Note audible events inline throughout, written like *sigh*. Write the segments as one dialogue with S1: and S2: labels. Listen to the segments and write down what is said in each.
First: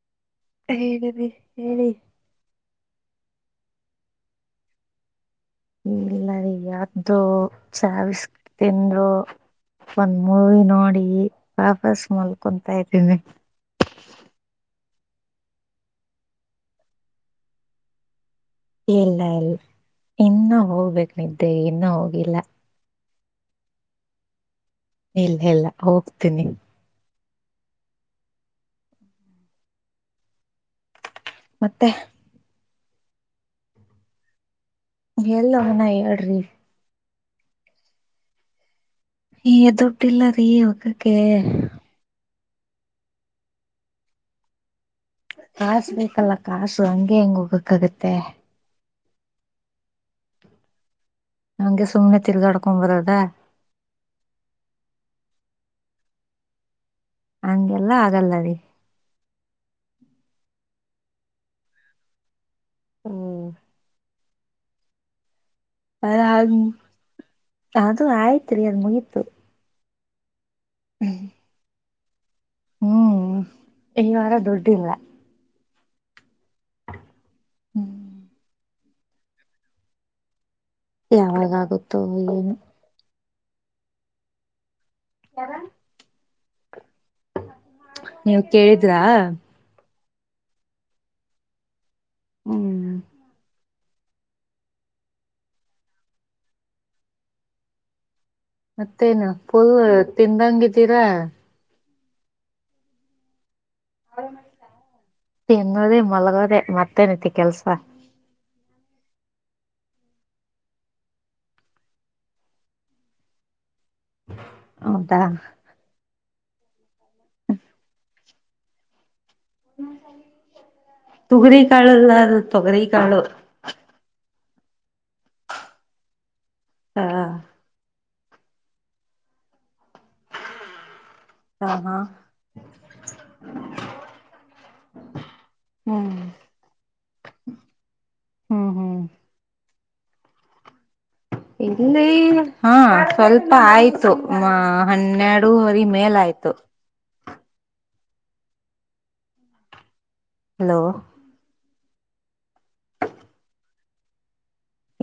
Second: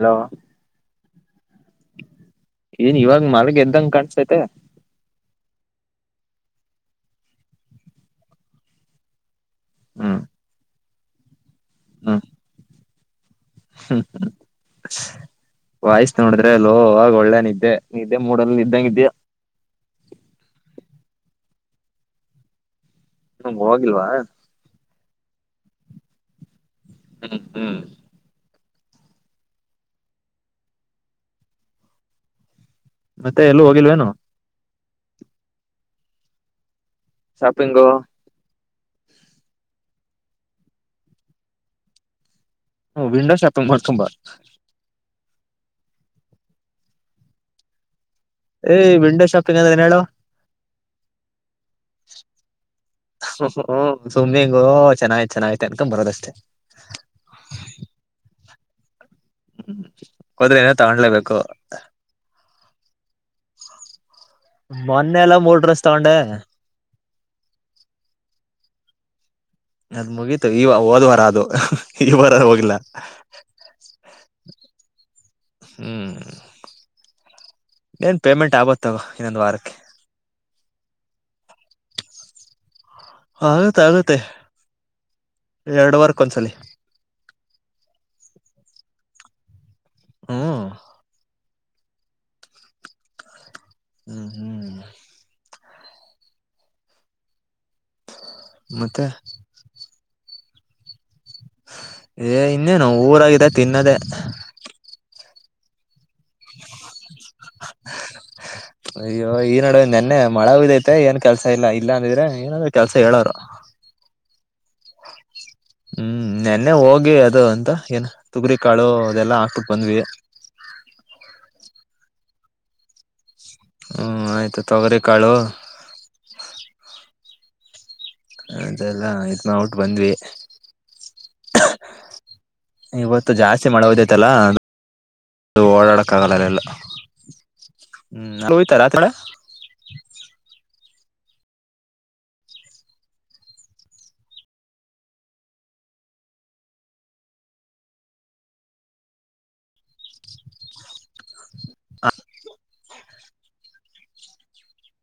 S1: Hello
S2: ಹೇಳರಿ ಹೇಳಿ
S1: ಏನ್ ಇವಾಗ ಮಲ್ಗ ಎದ್ದಂಗ ಕಾಣಸತೈತೆ
S2: ಇಲ್ಲ ರೀ ಯಾವ್ದೂ ಚಾವಿಸಕ್ ತಿಂದರು
S1: ಹ್ಮ್
S2: ಒಂದ್ ಮೂವಿ ನೋಡಿ ಹ್ಮ ವಾಪಸ್
S1: ಹ್ಮ್
S2: ಮಲ್ಕ ಕುಂತಯ್ತ *unintelligible*
S1: ವಾಯ್ಸ್ ನೋಡಿದ್ರೆ ಲೊ ಅಗ ಒಳ್ಳೆ ನಿದ್ದೆ ನಿದ್ದೆ ಮೂಡಲ್ಲಿ ಇದ್ದಂಗಿದ್ಯಾ
S2: ಇಲ್ಲ ಇಲ್ಲ ಇನ್ನ ಹೋಗ್ಬೇಕು ನಿದ್ದೆ ಇನ್ನೂ ಹೋಗಿಲ್ಲ
S1: ಹ ಹೋಗಿಲ್ವಾ
S2: ಇಲ್ಲ ಇಲ್ಲ ಹೋಗ್ತೀನಿ
S1: ಹ್ಮ್ ಹ್ಮ್ ಹ್ಮ್
S2: ಮತ್ತೆ
S1: ಮತ್ತೆ ಎಲ್ಲೂ ಹೋಗಿಲ್ವೇನು
S2: ಎಲ್ಲ ಹನ ಹೇಳ್ರಿ
S1: ಶಾಪಿಂಗು
S2: ನೀ ಎದುಡ್ಡಿಲ್ಲ ರೀ ಒಗಕ್ಕೆ
S1: ಹ ವಿಂಡೋ ಶಾಪಿಂಗ್ ಮಾಡ್ಕೊಂಡ್ ಬಾ
S2: ಕಾಸ್ ಬೇಕಲ್ಲ ಕಾಸು ಹಂಗೆ ಹೆಂಗ್ ಹೋಗಕ್ಕಾಗುತ್ತೆ
S1: ಏ ವಿಂಡೋ ಶಾಪಿಂಗ್ ಅಂದ ಏನು ಹೇಳು
S2: ಹಂಗೆ ಸುಮ್ನೆ ತಿರ್ಗಾಡ್ಕೊಂಡ್ ಬರೋದ
S1: ಹ ಸುಮ್ಮಿಂಗ ಚೆನ್ನಾಗಿ್ತ ಚೆನ್ನತ *unintelligible* ತೆಕ್ಕ್ಕ್ಮ ಂ ಬರೋದಷ್ಟೇ
S2: ಹಂಗೆಲ್ಲ ಆಗಲ್ಲ ರೀ
S1: ಹೋದ್ರೆ ಏನೋ ತಗೊಂಡ್ಲೇಬೇಕು
S2: ಹ್ಮ್
S1: ಮೊನ್ನೆ ಎಲ್ಲಾ ಮೂರ್ಡ್
S2: ಅ ಹ ಹದು ಆಯ *unintelligible* ತಿರಿಯದ ಮುಗೀತು
S1: ಅದ್ ಮುಗಿ ತಗಿ ಅವು ಹೊದ್ವರಾ ಅದು ಇವತ್
S2: ಹ್ಮ್ ಈ ವಾರ ದುಡ್ಡಿಲ್ಲ
S1: ಹ್ಮ್ ಏನ್ ಪೇಮೆಂಟ್ ಆಗತ್ತವ ಇನ್ನೊಂದು್ ವಾರಕ್ಕೆ
S2: ಯಾವಾಗಾಗುತ್ತೋ ಏನು
S1: ಆಗುತ್ತೆ ಆಗತ್ತೆ ಎರಡು ವಾರಕ್ಕ ಒಂದ್ಸಲಿ
S2: ಇದಾ
S1: ಹ್ಮ
S2: ಹ್ಮ್
S1: *unintelligible* ಮತ್ತೆ
S2: ಮತ್ತೇನು ಪೋಲ್ *unintelligible* ತಿಂದಂಗಿದ್ದೀರಾ
S1: ಏ ಇನ್ನೇನು ಊರಾಗಿದೆ ತಿನ್ನದೇ
S2: ತಿನ್ನದೇ ಮ್ ಮಲಗೋದೆೇ ಮತ್ತೇನಿತಿ ಕೆಲ್ಸ
S1: ಅಯ್ಯೋ ಈ ನೋಡ ನೆನ್ನೆ ಮಳಗ್ೈತೆ ಏನ್ ಕೆಲ್ಸ ಇಲ್ಲ ಇಲ್ಲ ಅಂದಿದ್ರೆ ಏನಾದ್ರೆ ಕೆಲ್ಸ ಹೇಳೋರು
S2: ಹೌದಾ
S1: ಹ್ಮ್ ನೆನ್ನೆ ಹೋಗ್ ಗೇ ಅದು ಅಂತ ಏನು ತುಗರಿ ಕಾಳು ಅದೆಲ್ಲ
S2: ತೊಗರಿ ಕಾಳು ಅಲ್ಲ ಅದು ತೊಗರಿ ಕಾಳು
S1: ಹ್ಮ ಆಯ್ತು ತೊಗರಿ ಕಾಳು
S2: ಹಾ
S1: ಅದೆಲ್ಲ ಇ ನ ಔಟ್ ಬಂದ್ವಿ
S2: ಹ ಹಾ
S1: ಇವತ್ತು ಜಾಸ್ತಿ ಮಳೆ ಹಓದೈತಲ್ಲ
S2: ಹ್ಮ್
S1: ಓಡಾಡಕ್ಕ ಆಗಲ್ಲಲ್ಲ ಎಲ್ಲ
S2: ಹ್ಮ್
S1: ಹ್ಮೋಯ್ತ
S2: ಹ್ಮ್
S1: ರಾತ್ರಿ *inaudible*
S2: ಇಲ್ಲಿ ಹಾ ಸ್ವಲ್ಪ ಆಯ್ತು ಮ ಹನ್ನೆರಡುವರಿ ಮೇಲ ಆಯ್ತು ಹಲೋ
S1: ಹ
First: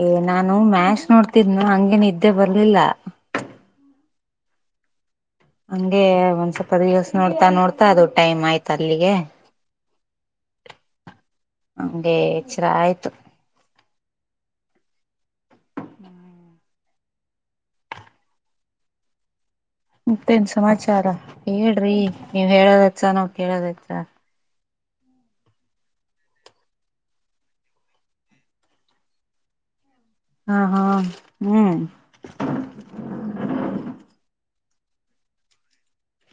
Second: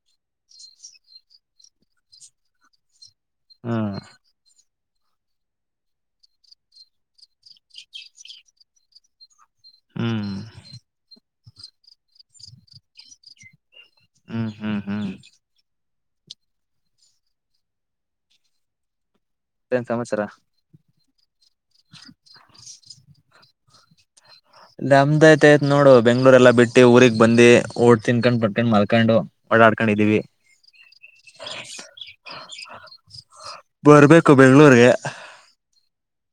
S2: ಏ ನಾನು ಮ್ಯಾಚ್ ನೋಡ್ತಿದ್ನ ಹಂಗಗೆನಿದ್ದೆ ಬರ್ಲಿಲ್ಲ
S1: ಹ್ಮ
S2: ಹಂಗೆ ಒಂದ್ ಸ್ವಲ್ಪ ದಿವಸ ನೋಡ್ತಾ ನೋಡ್ತಾ ಅದು ಟೈಮ್ ಆಯ್ತು ಅಲ್ಲಿಗೆ
S1: ಹ್ಮ್
S2: ಹಗೆ ಎ ಚರ ಆಯ್ತು
S1: ಹ್ಮ್ ಹ್ಮ್ ಹ್ಮ್ ಮತ್ತೇನ್ ಸಮಾಚಾರ
S2: ಮತ್ತೇನ್ ಸಮಾಚಾರ ಹೇಳ್ರಿ ನೀವ್ ಹೇಳೋದಚ್ಚ ನಾವ್ ಕೇಳೋದಚ್ಚ
S1: ನಮ್ದಯ್ತ ಆಯ್ತ್ ನೋಡು ಬೆಂಗ್ಳೂರ್ ಎಲ್ಲಾ ಬಿಟ್ಟು ಊರಿಗೆಗ್ ಬಂದಿ ಓಡ್ ತಿನ್ಕೊಂಡ್ ಬರ್ಕೊಂಡ್ ಮಲ್ಕೊಂಡು ಓಡಾಡ್ಕೊಂಡಿದೀವಿ
S2: ಹಾ ಹಾ ಹ್ಮ್
S1: ತೆ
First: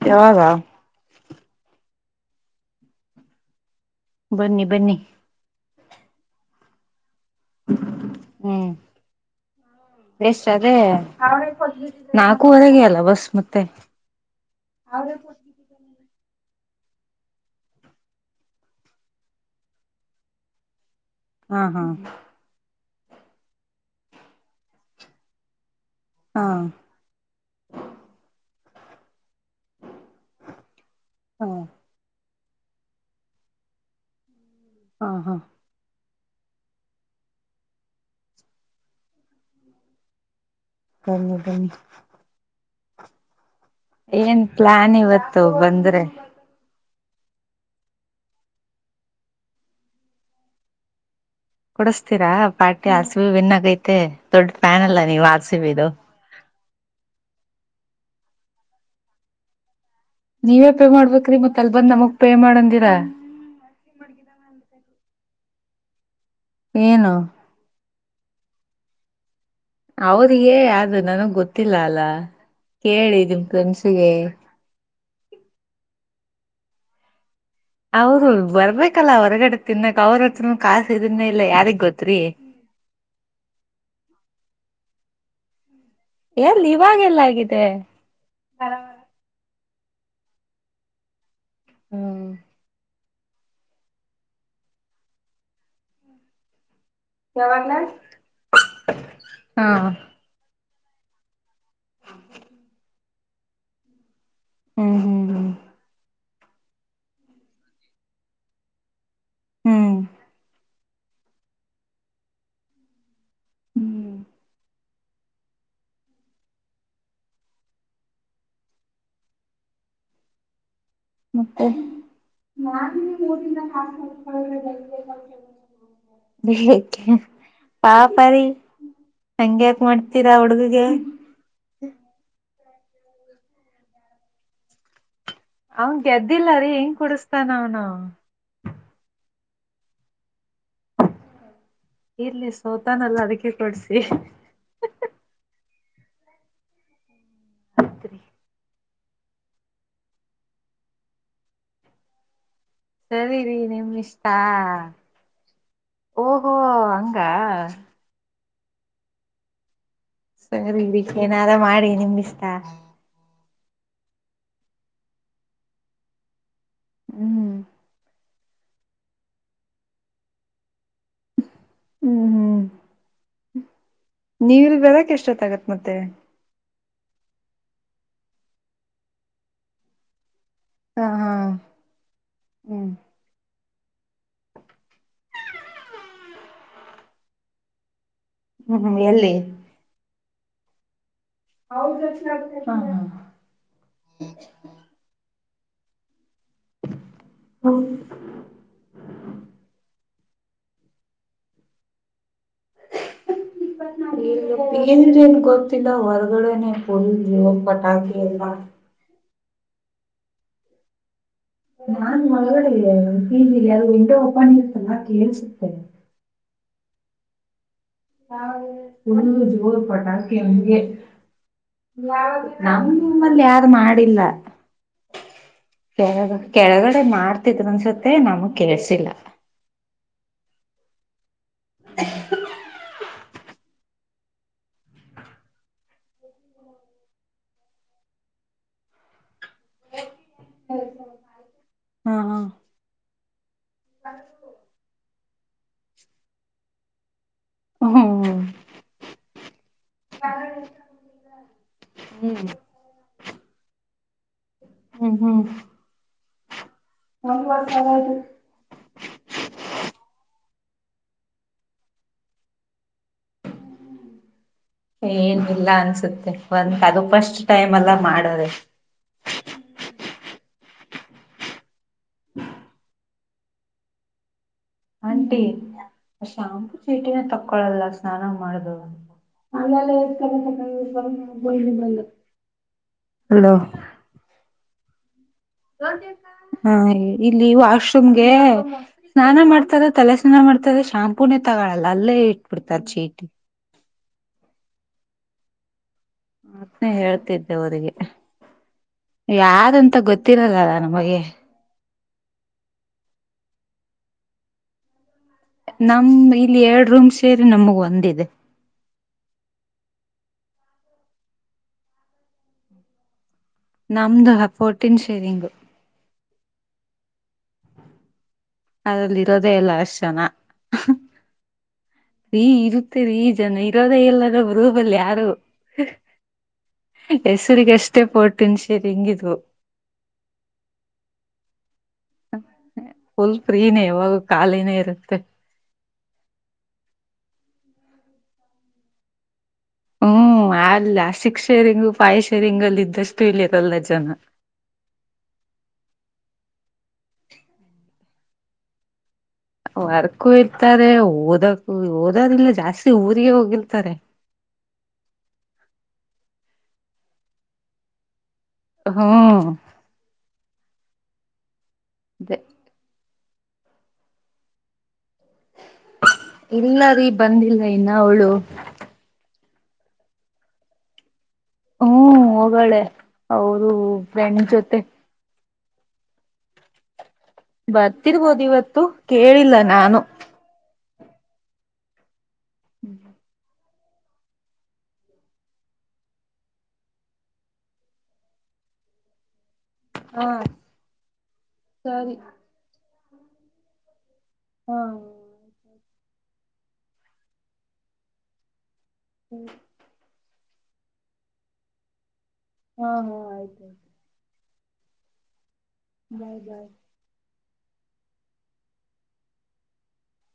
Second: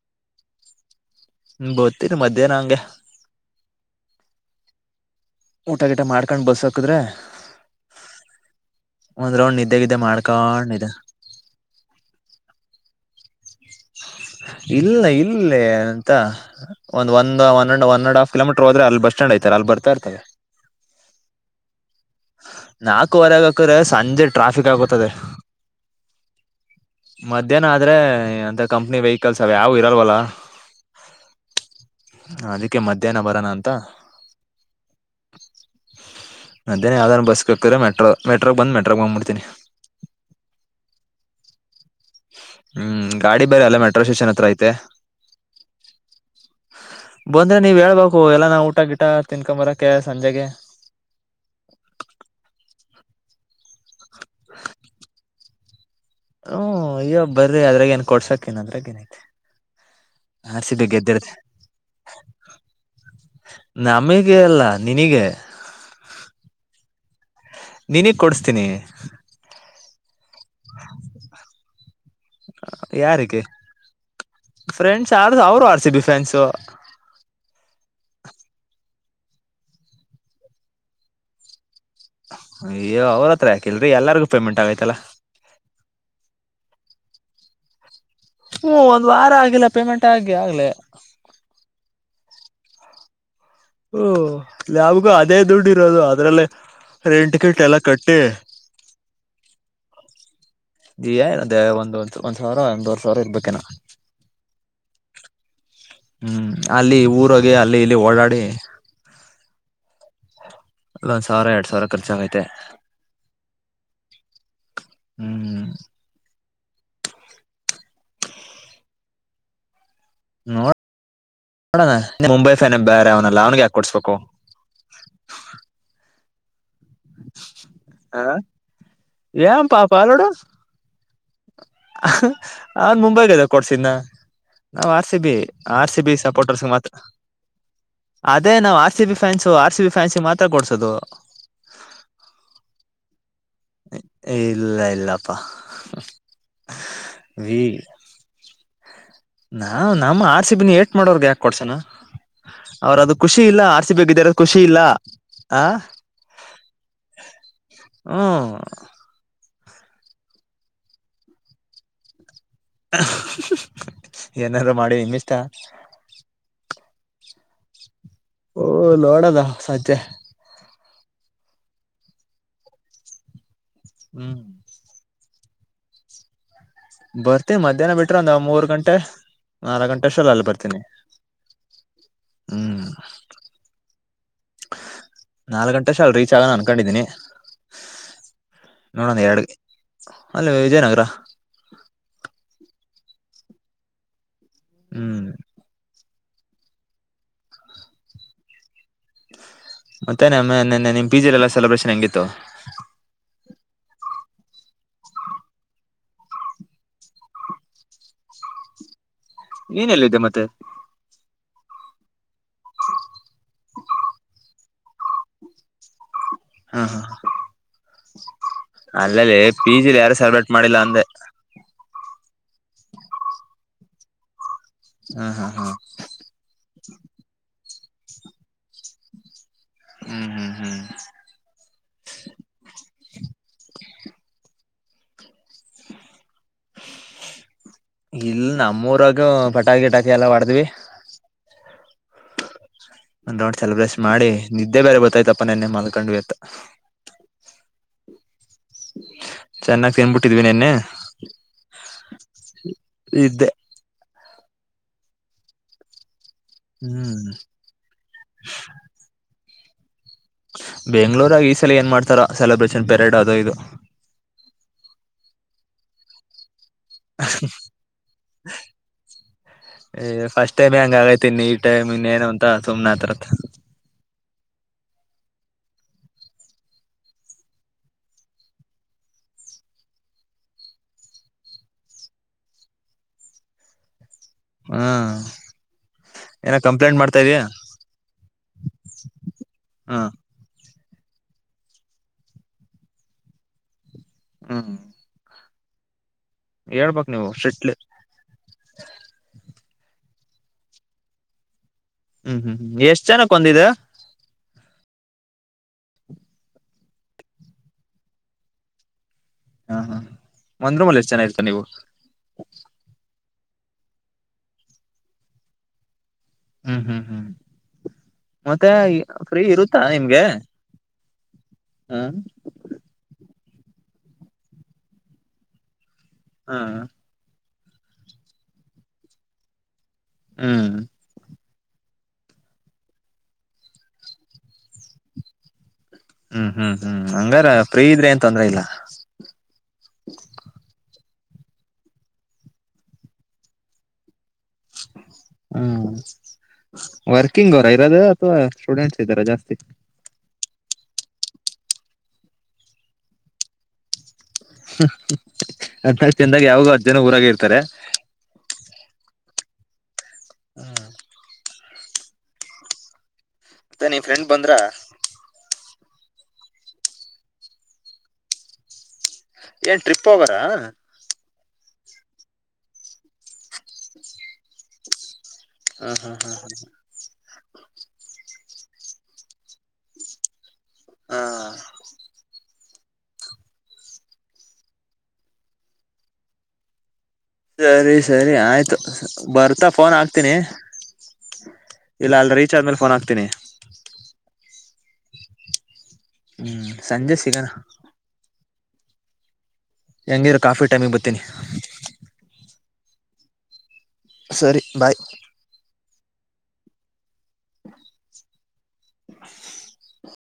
S2: ಯಾವಾಗ
S1: ಹ್ಮ ಬೊತೀರಿ ಮಧ್ಯಾಹ್ನ ಹಂಗೆ
S2: ಬನ್ನಿ ಬನ್ನಿ
S1: ಊಟ ಗಿಟ ಮಾಡ್ಕೊಂಡ್ ಬಸ್ ಹಾಕದ್ರೆ
S2: ಹ್ಮ್
S1: ಒಂದ್ ರೌಂಡ್ ನಿದ್ದೆ ಗಿದ್ದೆ
S2: ಬೆಷ್ಟ ಅದೇ
S1: ಮಾಡ್ಕೊಂಡಿದೆ
S2: ನಾಲ್ಕೂ ಹೊರೆಗೆ ಅಲ್ಲ ಬಸ್ ಮತ್ತೆ ಹಾ
S1: ಇಲ್ಲ ಇಲ್ಲೇ ಒಂದ್ ಒಂದ್ ಒ್ ಒ ಅಂಡ್ ಹಫ್ ಕಿಲೋಮೀಟರ್ ಹೋದ್ರೆ ಅಲ್ಲಿ ಬಸ್ ಸ್ಟ್ಯಾಂಡ್ ಐತಾರೆ ಅಲ್ಲಿ ಬರ್ತಾ ಇರ್ತಾರೆ
S2: ಹಾ ಹಾ
S1: ನಾಲ್ಕುವರೆಗಕ್ರೆ ಸಂಜೆ ಟ್ರಾಫಿಕ್ ಆಗತದೆ
S2: ಹಾ
S1: ಮಧ್ಯಾಹ್ನ ಆದ್ರೆ ಅಂತ ಕಂಪ್ಿ ವೈ ಕೆಲ್ಸಾವ ಯಾವ ಇರಲ್ವಲ್ಲ
S2: ಹಾ
S1: ಅದಕ್ಕೆ ಮಧ್ಯಾಹ್ನ ಬರಣ ಅಂತ
S2: ಹಾ ಹಾ
S1: ನಂತೇನೆ ಯಾವ್ದಾರ ಬಸ್ ಕಕಿದ್ರೆ ಮೆಟ್ರೋ ಮೆಟ್ರಗೆ ಬಂದು ಮೆಟ್ರೋಗೆ ಹೋಗ್ಬಿಡ್ತೀನಿ
S2: ಸರಿ ಬನ್ನಿ
S1: ಹ್ಮ್ ಗಾಡಿ ಬೇರೆ ಅಲ್ಲ ಮೆಟ್ರೋ ಸ್ಟೇಷನ್
S2: ಏನ್
S1: ಹತ್ರ ಐತೆ
S2: ಪ್ಲಾನ್ ಇವತ್ತು ಬಂದ್ರೆ
S1: ಬಂದ್ರೆ ನೀವ್ ಹೇಳ್ಬೇಕು ಎಲ್ಲ ನಾ ಊಟ ಗಿಟ ತಿನ್ಕೊಂಬರಕ್ಕೆ ಸಂಜೆಗೆ
S2: ಕೊಡಸ್ತೀರಾ ಪಾರ್ಟಿ ಅರ್ಸಿವಿ ವಿನ್ ಆಗೈತೆ ದೊಡ್ ಪ್ಯಾನಲ್ಲ್ಲ ನೀವ್ ಸಿವಿಡು
S1: ಹ್ಮ್ ಅಯ್ಯೋ ಬರ್ರಿ ಅದ್ರಾಗ ಏನ್ ಕೊಡ್ಸಾಕ ನ್ ಅದ್ರಾಗ ಏನೈತೆ
S2: ನೀವೇ ಪೇ ಮಾಡ್ಬೇಕ್ರಿ ಮತ್ತ್ ಅಲ್ ಬಂದ್ ನಮಗ್ ಪೇ ಮಾಡಂದಿರ
S1: ನಿನಿಗೆ
S2: ಏನು
S1: ನೀನಗ ಕೊಡ್ಸ್ತೀನಿ
S2: ಹೌದು ಹೆ ಅದು ನನಗ್ ಗೊತ್ತಿಲ್ಲ ಅಲ್ಲ *unintelligible* ಕೇಳಿ
S1: ಯಾರಿಗೆ
S2: ನಿಮ ಫ್ರೆಂಡ್ಸಗೆ
S1: ಫ್ರೆಂಡ್ಸ್ ಆರ್ ಅವರು ಆರ್ಸಿಬಿ ಫ್ರ್ಯಾನ್ಸ್
S2: ಅವ್ರು ಬರ್ಬೇಕಲ್ಲ ಹೊರಗಡೆ ತಿನ್ನಕ್ ಅವ್ರ ಹತ್ರನು ಕಾಸು ಇದನ್ನೇ ಇಲ್ಲ ಯಾರಿಗ್ ಗೊತ್ತ
S1: ಅಯ್ಯೋ ಅವ್ರ ಹತ್ರ ಯಾಕಿಲ್ರರಿ ಎಲ್ಲರಿಗು ಪೇಮೆಂಟ್ ಆಗೈತಿ *unintelligible*
S2: ಎಲ್ಲಿ ಇವಾಗೆಲ್ಲ ಆಗಿದೆ
S1: ಹ್ಮ್ ಒಂದ್ ವಾರ ಆಗಿಲ್ಲ ಪೇಮೆಂಟ್ ಆಗಿ ಆಗಲೇ
S2: ಹ್ಮ
S1: ಓ ಯಾವಗೂ ಅದೇ ದುಡ್ಡು ಇರೋದು ಅದ್ರಲ್ಲೇ ರೆಂಟ್ ಗಿಂಟ
S2: ಯಾವಾಗ್ಲ
S1: ಎಲೣ ಕಟ್ಟಿ
S2: ಹಾ
S1: ಹೇಳ್ ಅದೆ ಒಂದ ಒಂದ್ಸ ಸಾವಿರ ಒಂದವರ ಸಾ ಸಾವರ ಇರ್ಬೇಕನ್
S2: ಹ್ಮ್ ಹ್ಮ್ ಹ್ಮ
S1: ಹ್ಮ್ ಅಲ್ಲಿ ಊರೋಗಿ ಅಲ್ಲಿ ಇಲ್ಲಿ ಓಡಾಡಿ
S2: ಹ್ಮ್
S1: ಅಲ್ಲ ಒಂದ್ ಸಾವಿರ ಎರಡ್ ಸಾವಿರ ಖರ್ಚಾಗೈತೆ
S2: ಹ್ಮ್
S1: ಹ್ಮ್ ನೋಡ್
S2: ಮತ್ತೆ *unintelligible*
S1: ಬೇರೆ ಅವನಲ್ಲ ಅವ್ನಿಗೆ ಯಾಕೆ ಕೊಡ್ಸ್ಬೇಕು
S2: *unintelligible*
S1: ಹ
S2: ಪಾಪರಿೀ
S1: ಏನ್
S2: ಹಂಗ್ಯಾಕ
S1: ಪಾಪ ನೋಡು
S2: ಮಾಡ್ತೀರಾ ಹುಡುಗಗೆ
S1: ಅವ್ ಮುಂಬೈ ಗೆದ್ದಾಗ ಕೊಡ್ಸಿದ ನಾವ್ ಆ ಸಿ ಬಿ ಆರ್
S2: ಅವನ್
S1: ಸಿ ಬಿ
S2: ಗೆದ್ದಿಲ್ಲ
S1: ಸಪೋರ್ಟರ್ಸ್
S2: ರೀ
S1: ಮಾತ್ರ
S2: ಹೆಂಗ್ ಕುಡಸ್ತಾನ ಅವನು
S1: ಅದೇ ನಾವು R C B fans R C B ಫ್ಯಾನ್ಸಿ ಮಾತ್ರ ಕೊಡ್ಸೋದು
S2: ಇರ್ಲಿ ಸೋತಾನಲ್ಲ ಅದಕ್ಕೆ ಕೊಡ್ಸಿ
S1: ಇಲ್ಲ ಇಲ್ಲಪ್ಪಾ ಹ ವಿ ನಾ ನಮ್ಮ ಆರ್ ಸಿಬಿನ ಏಟ್ ಮಾಡೋರ್ಗ್ ಯಾಕ ಕೊಡ್ಸನ ಅವ್ರ ಅದು ಖುಷಿ
S2: ಸರಿರಿ
S1: ಇಲ್ಲ
S2: ನಿಮ್ ಇಷ್ಟ
S1: ಆರ್ರಿಸಿಬೇಕಿದ್ದರ ಖುಷಿ ಇಲ್ಲ ಆ
S2: ಓಹೋ ಹಂಗ
S1: ಹ್ಮ
S2: ಸ್ರಕ್ಕೆ ಏನಾರ ಮಾಡಿ ನಿಮ್ಗ ಇಷ್ಟ
S1: ಏನಾರರು ಮಾಡಿ ನಿಮ್ಮಿಷ್ಟ
S2: ಹ್ಮ್
S1: ಓ ನೋಡದ ಸಂಜೆ
S2: ಹ್ಮ್ ಹ್ಮ್
S1: ಹ್ಮ್
S2: ನೀವಲ್ ಬರಕ್ ಎಷ್ಟೊತ್ತ ಆಗತ್ತೆ ಮತ್ತೆ
S1: ಬರ್ತಿ ಮಧ್ಯಾಹ್ನ ಬಿಟ್ರೆ ಒಂದ ಮೂರ್ ಗಂಟೆ ನಾಕ ಗಂಟೆಷ್ಟ ಅಲ್ ಬರ್ತಿ
S2: ಹ ಹಾ ಹ್ಮ್
S1: ನಾಲ್ ಗಂಟೆ ಶ ಅಲ್ ರೀಚ್ ಆಗೋಣ ಅನ್ಕೊಂಡಿದೀನಿ
S2: ಹ್ಮ್ ಹ್ಮ್
S1: ನೋಡಣ
S2: ಎಲ್ಲಿ
S1: ಎರಡುಗೆ ಅಲ್ಲಿ ವಿಜಯನಗರ
S2: ಹೌದಷ್ಟಗ್ತ ಹಾ
S1: ಹ್ಮ್
S2: ಹೌ
S1: ಮತ್ತೆ ನಮ್ಮನ್ನೆ ನಿಮ್ಮ ಪಿ ಜಿ ಎಲ್ಲಾ ಸೆಲೆಬ್ರೇಷನ್ ಹೆಂಗಿತ್ತು
S2: *unintelligible* *unintelligible* ಈನ ನ್ ಗೊತ್ತ ಎಲ್ಲ ಹೊರ್ಗಡೆನೆ ಪುಲ್ ಜ ಪಟಾಕಿ ಎಲ್ಲ
S1: ನೀಏನಲ್ಲಿದ್ದೆ ಮತ್ತೆ
S2: ನಾನ್ ಒಳಗಡೆಿ ಅದು ಎಂಟು ಒಓಪನ್ಿಸಲ್ಲಾ ಕೇಳಸುತ್ತೇನೆ
S1: ಹಾ ಹಾ ಅಲ್ಲಲ್ಲಿ
S2: ಒಣಂದು
S1: ಪಿ
S2: ಜೋರು
S1: ಜಿಲಿ ಯಾರು ಸೆಲೆಬ್ರೇಟ್ ಮಾಡಿಲ್ಲ
S2: ಪಟಾಕಗೆ
S1: ಅಂದೆ
S2: ನಾ್ ನಿಮ್ಮಲ್ಲಿ ಯಾರು ಮಾಡಿಲ್ಲ
S1: ಹಾ ಹಾ ಹಾ
S2: ಕೆಳ ಕೆಳಗಡೆ ಮಾಡ್ತ ನ್ಸತ್ತೆ ನಮಗ್ ಕೇಳ್ಸಿಲ್ಲ
S1: ಹ್ಮ್ ಹ್ಮ್ ಹ್ಮ್
S2: *inaudible*
S1: *inaudible* *inaudible* ಇಲ್ ನಮ್ಮೂರಾಗ ಪಟಾಕಿ ಗಿಟಾಕಿ ಎಲ್ಲಾ ಹೊಡೆದ್ವಿ
S2: ಹಾ ಹಾ
S1: *unintelligible* ಸೆಲೆಬ್ರೇಸ್ ಮಾಡಿ ನಿದ್ದೆ ಬೇರೆ ಬತ್ತಾಯ್ತಾ ನೆನ್ನೆ ಮಲ್ಕೊಂಡ್ವಿ ಅಂತ
S2: ಹ್ಮ್
S1: *inaudible* ಚೆನ್ನಾಗಿ ತಿನ್ಬಿಟ್ಟಿದ್ವಿ ನೆನ್ನೆ
S2: ಊಮ್
S1: ಇದ್ದೆ
S2: ಹ ಹ
S1: ಹ್ಮ್
S2: ಒಂದ್ ವರ್ಷ ಆಗೋಯ್ತು
S1: ಬೆಂಗ್ಳೂರಾಗಿ ಈ ಸಲ ಏನ್ ಮಾಡ್ತಾರೋ ಸೆಲೆಬ್ರೇಷನ್ ಪೆರೇಡ್ ಅದು ಇದು
S2: ಏನ್ ಇಲ್ಲಾ ಅನ್ಸುತ್ತೆ ಒಂದ್ ಅದು ಫಸ್ಟ್ ಟೈಮ್ ಅಲ್ಲ ಮಾಡವ್ರೆ
S1: ಈ
S2: *unintelligible*
S1: ಟೈಮೇ ಅಂಗಾಗೈತ್ ಇನ್ನ ಈ ಟೈಮ ಇನ್ ಏನು ಅಂತ ಸುಮ್ನೆ ಆಗ್ತಾರಾ
S2: ಆಂಟಿ ಆ ಶಾಂಪೂ ಚೀಟಿನ ತಕ್ಕೊಳಲ್ಲ ಸ್ನಾನ ಮಾಡೋದು ಅಲ್ಲಲೇ ಯೆಸ್ಟ್ರರಿ ತಖಂಡಿ ಬೋಯ್ಲಿ ಬಿಡು ಅಂಗಾರೆ ಹಲೋ
S1: ಹಾ
S2: ಜ್ಯೋತಿ ಅಕ್ಕ ಹಾ ಇಲ್ಲಿ ವಾಶ್ರೂಮ್ಗೆ ಸ್ನಾನ ಮಾಡ್ತಾರ ತಲೆ ಸ್ನಾನ ಮಾಡ್ತರೆ ಶಾಂಪೂನೇ ತಗೊಳಲ್ಲ ಅಲ್ಲೇ ಇಟ್ಬಿಡ್ತಾರೆ ಚೀಟಿ
S1: ಹುಮ್
S2: ಮಾತ್ನೇ
S1: ಸ್ಟ್ರಿಕ್ಟ್ಲಿ
S2: ಹೇಳ್ತಿದ್ದೆವರಿಗೆ ಯಾಕ್‌‌ ಇದಂತ ಗೊತ್ತಿರಲಲ್ಲ ನಮಗೆ
S1: ಹ್ಮ್ ಹ್ಮ್ ಹ್ಮ್ ಎಷ್ಟ್ ಜನಕ್ ಒಂದಿದೆ
S2: ನಮ್ ಇಲ್ಲಿ ಎರಡು ರೂಮ್ ಸೇರಿ ನಮಗ್ ಒಂದಿದೆ
S1: ಹಾ ಹಾ ಒಂದ್ರೂಮಲ್ ಎಷ್ಟು ಜನ ಇರ್ತೀರ್ ನೀವು
S2: ನಮ್ದು ಪೋರ್ಟಿಂನಾ ಸೇರಿಂಗ್
S1: ಹ್ಮ್ ಹ್ಮ್ ಹ್ಮ್ ಮತ್ತೆ
S2: ಅದ್ರಲ್ಲಿ
S1: ಫ್ರೀ
S2: ಇರೋದೇ ಎಲ್ಲಾ
S1: ಇರುತ್ತಾ
S2: ಅಷ್ಟ್
S1: ನಿಮ್ಗೆ
S2: ಜನ
S1: ಹ್ಮ್
S2: ಫ್ರೀ ಇರುತ್ತೆ ರೀ ಜನ ಇರೋದೇ ಇಲ್ಲದ ರೂಮಲ್ಲಿ ಯಾರು
S1: ಹಾ
S2: ರಿಗೆ ಎಷ್ಟೇ ಫೋರ್ಟೀನ್ ಶೇರಿಂಗ್ದ್ವೋ
S1: ಹೂಂ
S2: ಫುಲ್ ಫ್ರೀನೇ ಯಾವಾಗು ಖಾಲಿನೇ ಇರುತ್ತೆ.
S1: ಹ್ಮ್ ಹ್ಮ್ಮ್ ಹಂಗಾರ ಫ್ರೀ ಇದ್ರೇನ್ ತೊಂದ್ರೆ ಇಲ್ಲ.
S2: ಹ್ಮ್ ಅಲ್ಲಿ ಲಾಸ್ಟಿಗ ಶೇರಿಂಗು ಪಾಯ ಶೇರಿಂಗ್ ಅಲ್ಲಿ ಇದ್ದಷ್ಟು ಇಲ್ಲಿರಲ್ಲ ಜನ
S1: ಹ್ಮ ವರ್ಕಿಂಗ್ ಅವರ ಇರೋದ ಅಥವಾ ಸ್ಟೂಡೆಂಟ್ಸ್ ಇದಾರ ಜಾಸ್ತಿ
S2: ತಾರೆ ಓದಕ ಓದರಿಲ್ಲ ಜಾಸ್ತಿ ಊರಿಗೆ ಹೋಗಿಲ್ತಾರೆ
S1: ಹದಿನಾಲ್ಕು ಜನದಾಗ ಯಾವಾಗು ಹತ್ತು ಜನ ಊರಾಗ ಇರ್ತಾರೆ
S2: ಹ್ಮ್
S1: *unintelligible*
S2: ದ್ *unintelligible*
S1: ಮತ್ತ ನೀ ಫ್ರೆಂಡ್ ಬಂದ್ರ
S2: ಇಲ್ಲ ರೀ ಬಂದಿಲ್ಲ ಇನ್ನ ಅವಳು
S1: ಏನ್ ಟ್ರಿಪ್ ಹೋಗಾರ
S2: ಹ್ಮ್ ಹೋಗಾಳೆ ಅವರು ಫ್ರೆಂಡ್ ಜೊತೆ
S1: ಹ್ಮ್ ಹ್ಮ್ ಹ್ಮ್ ಹ್ಮ್ ಹ
S2: ಬರ್ತಿರ್ಬೋದು ಇವತ್ ಇತ್ತು ಕೇಳಿಲ್ಲ ನಾನು
S1: ಹಾ
S2: ಹ್ಮ್
S1: ಸರಿ ಸರಿ ಆಯ್ತು ಬರ್ ಇಂತ ಫೋನ್
S2: ಹಾ
S1: ಹಾಕ್ತೀನಿ
S2: ಸರಿ
S1: ಇಲ್ಲ ಅಲ್ ರೀಚಾರ್ಜ್ ಮೇಲೆ ಫೋನ್ ಹಾಕ್ತ ತ್ತನ
S2: ಹ್ಮ
S1: ಹ್ಮ್ ಸಂಜೆ ಸಿಗಣ
S2: ಹ್ಮ್
S1: ಹೆಂಗಿದ ಕಾಫಿ ಟೈಮಿಗೆ ಬರ್ತೀನಿ
S2: ಆಯ್ತು
S1: ಸರಿ ಬಾಯ್
S2: ಬಾಯ್ ಬಾಯ್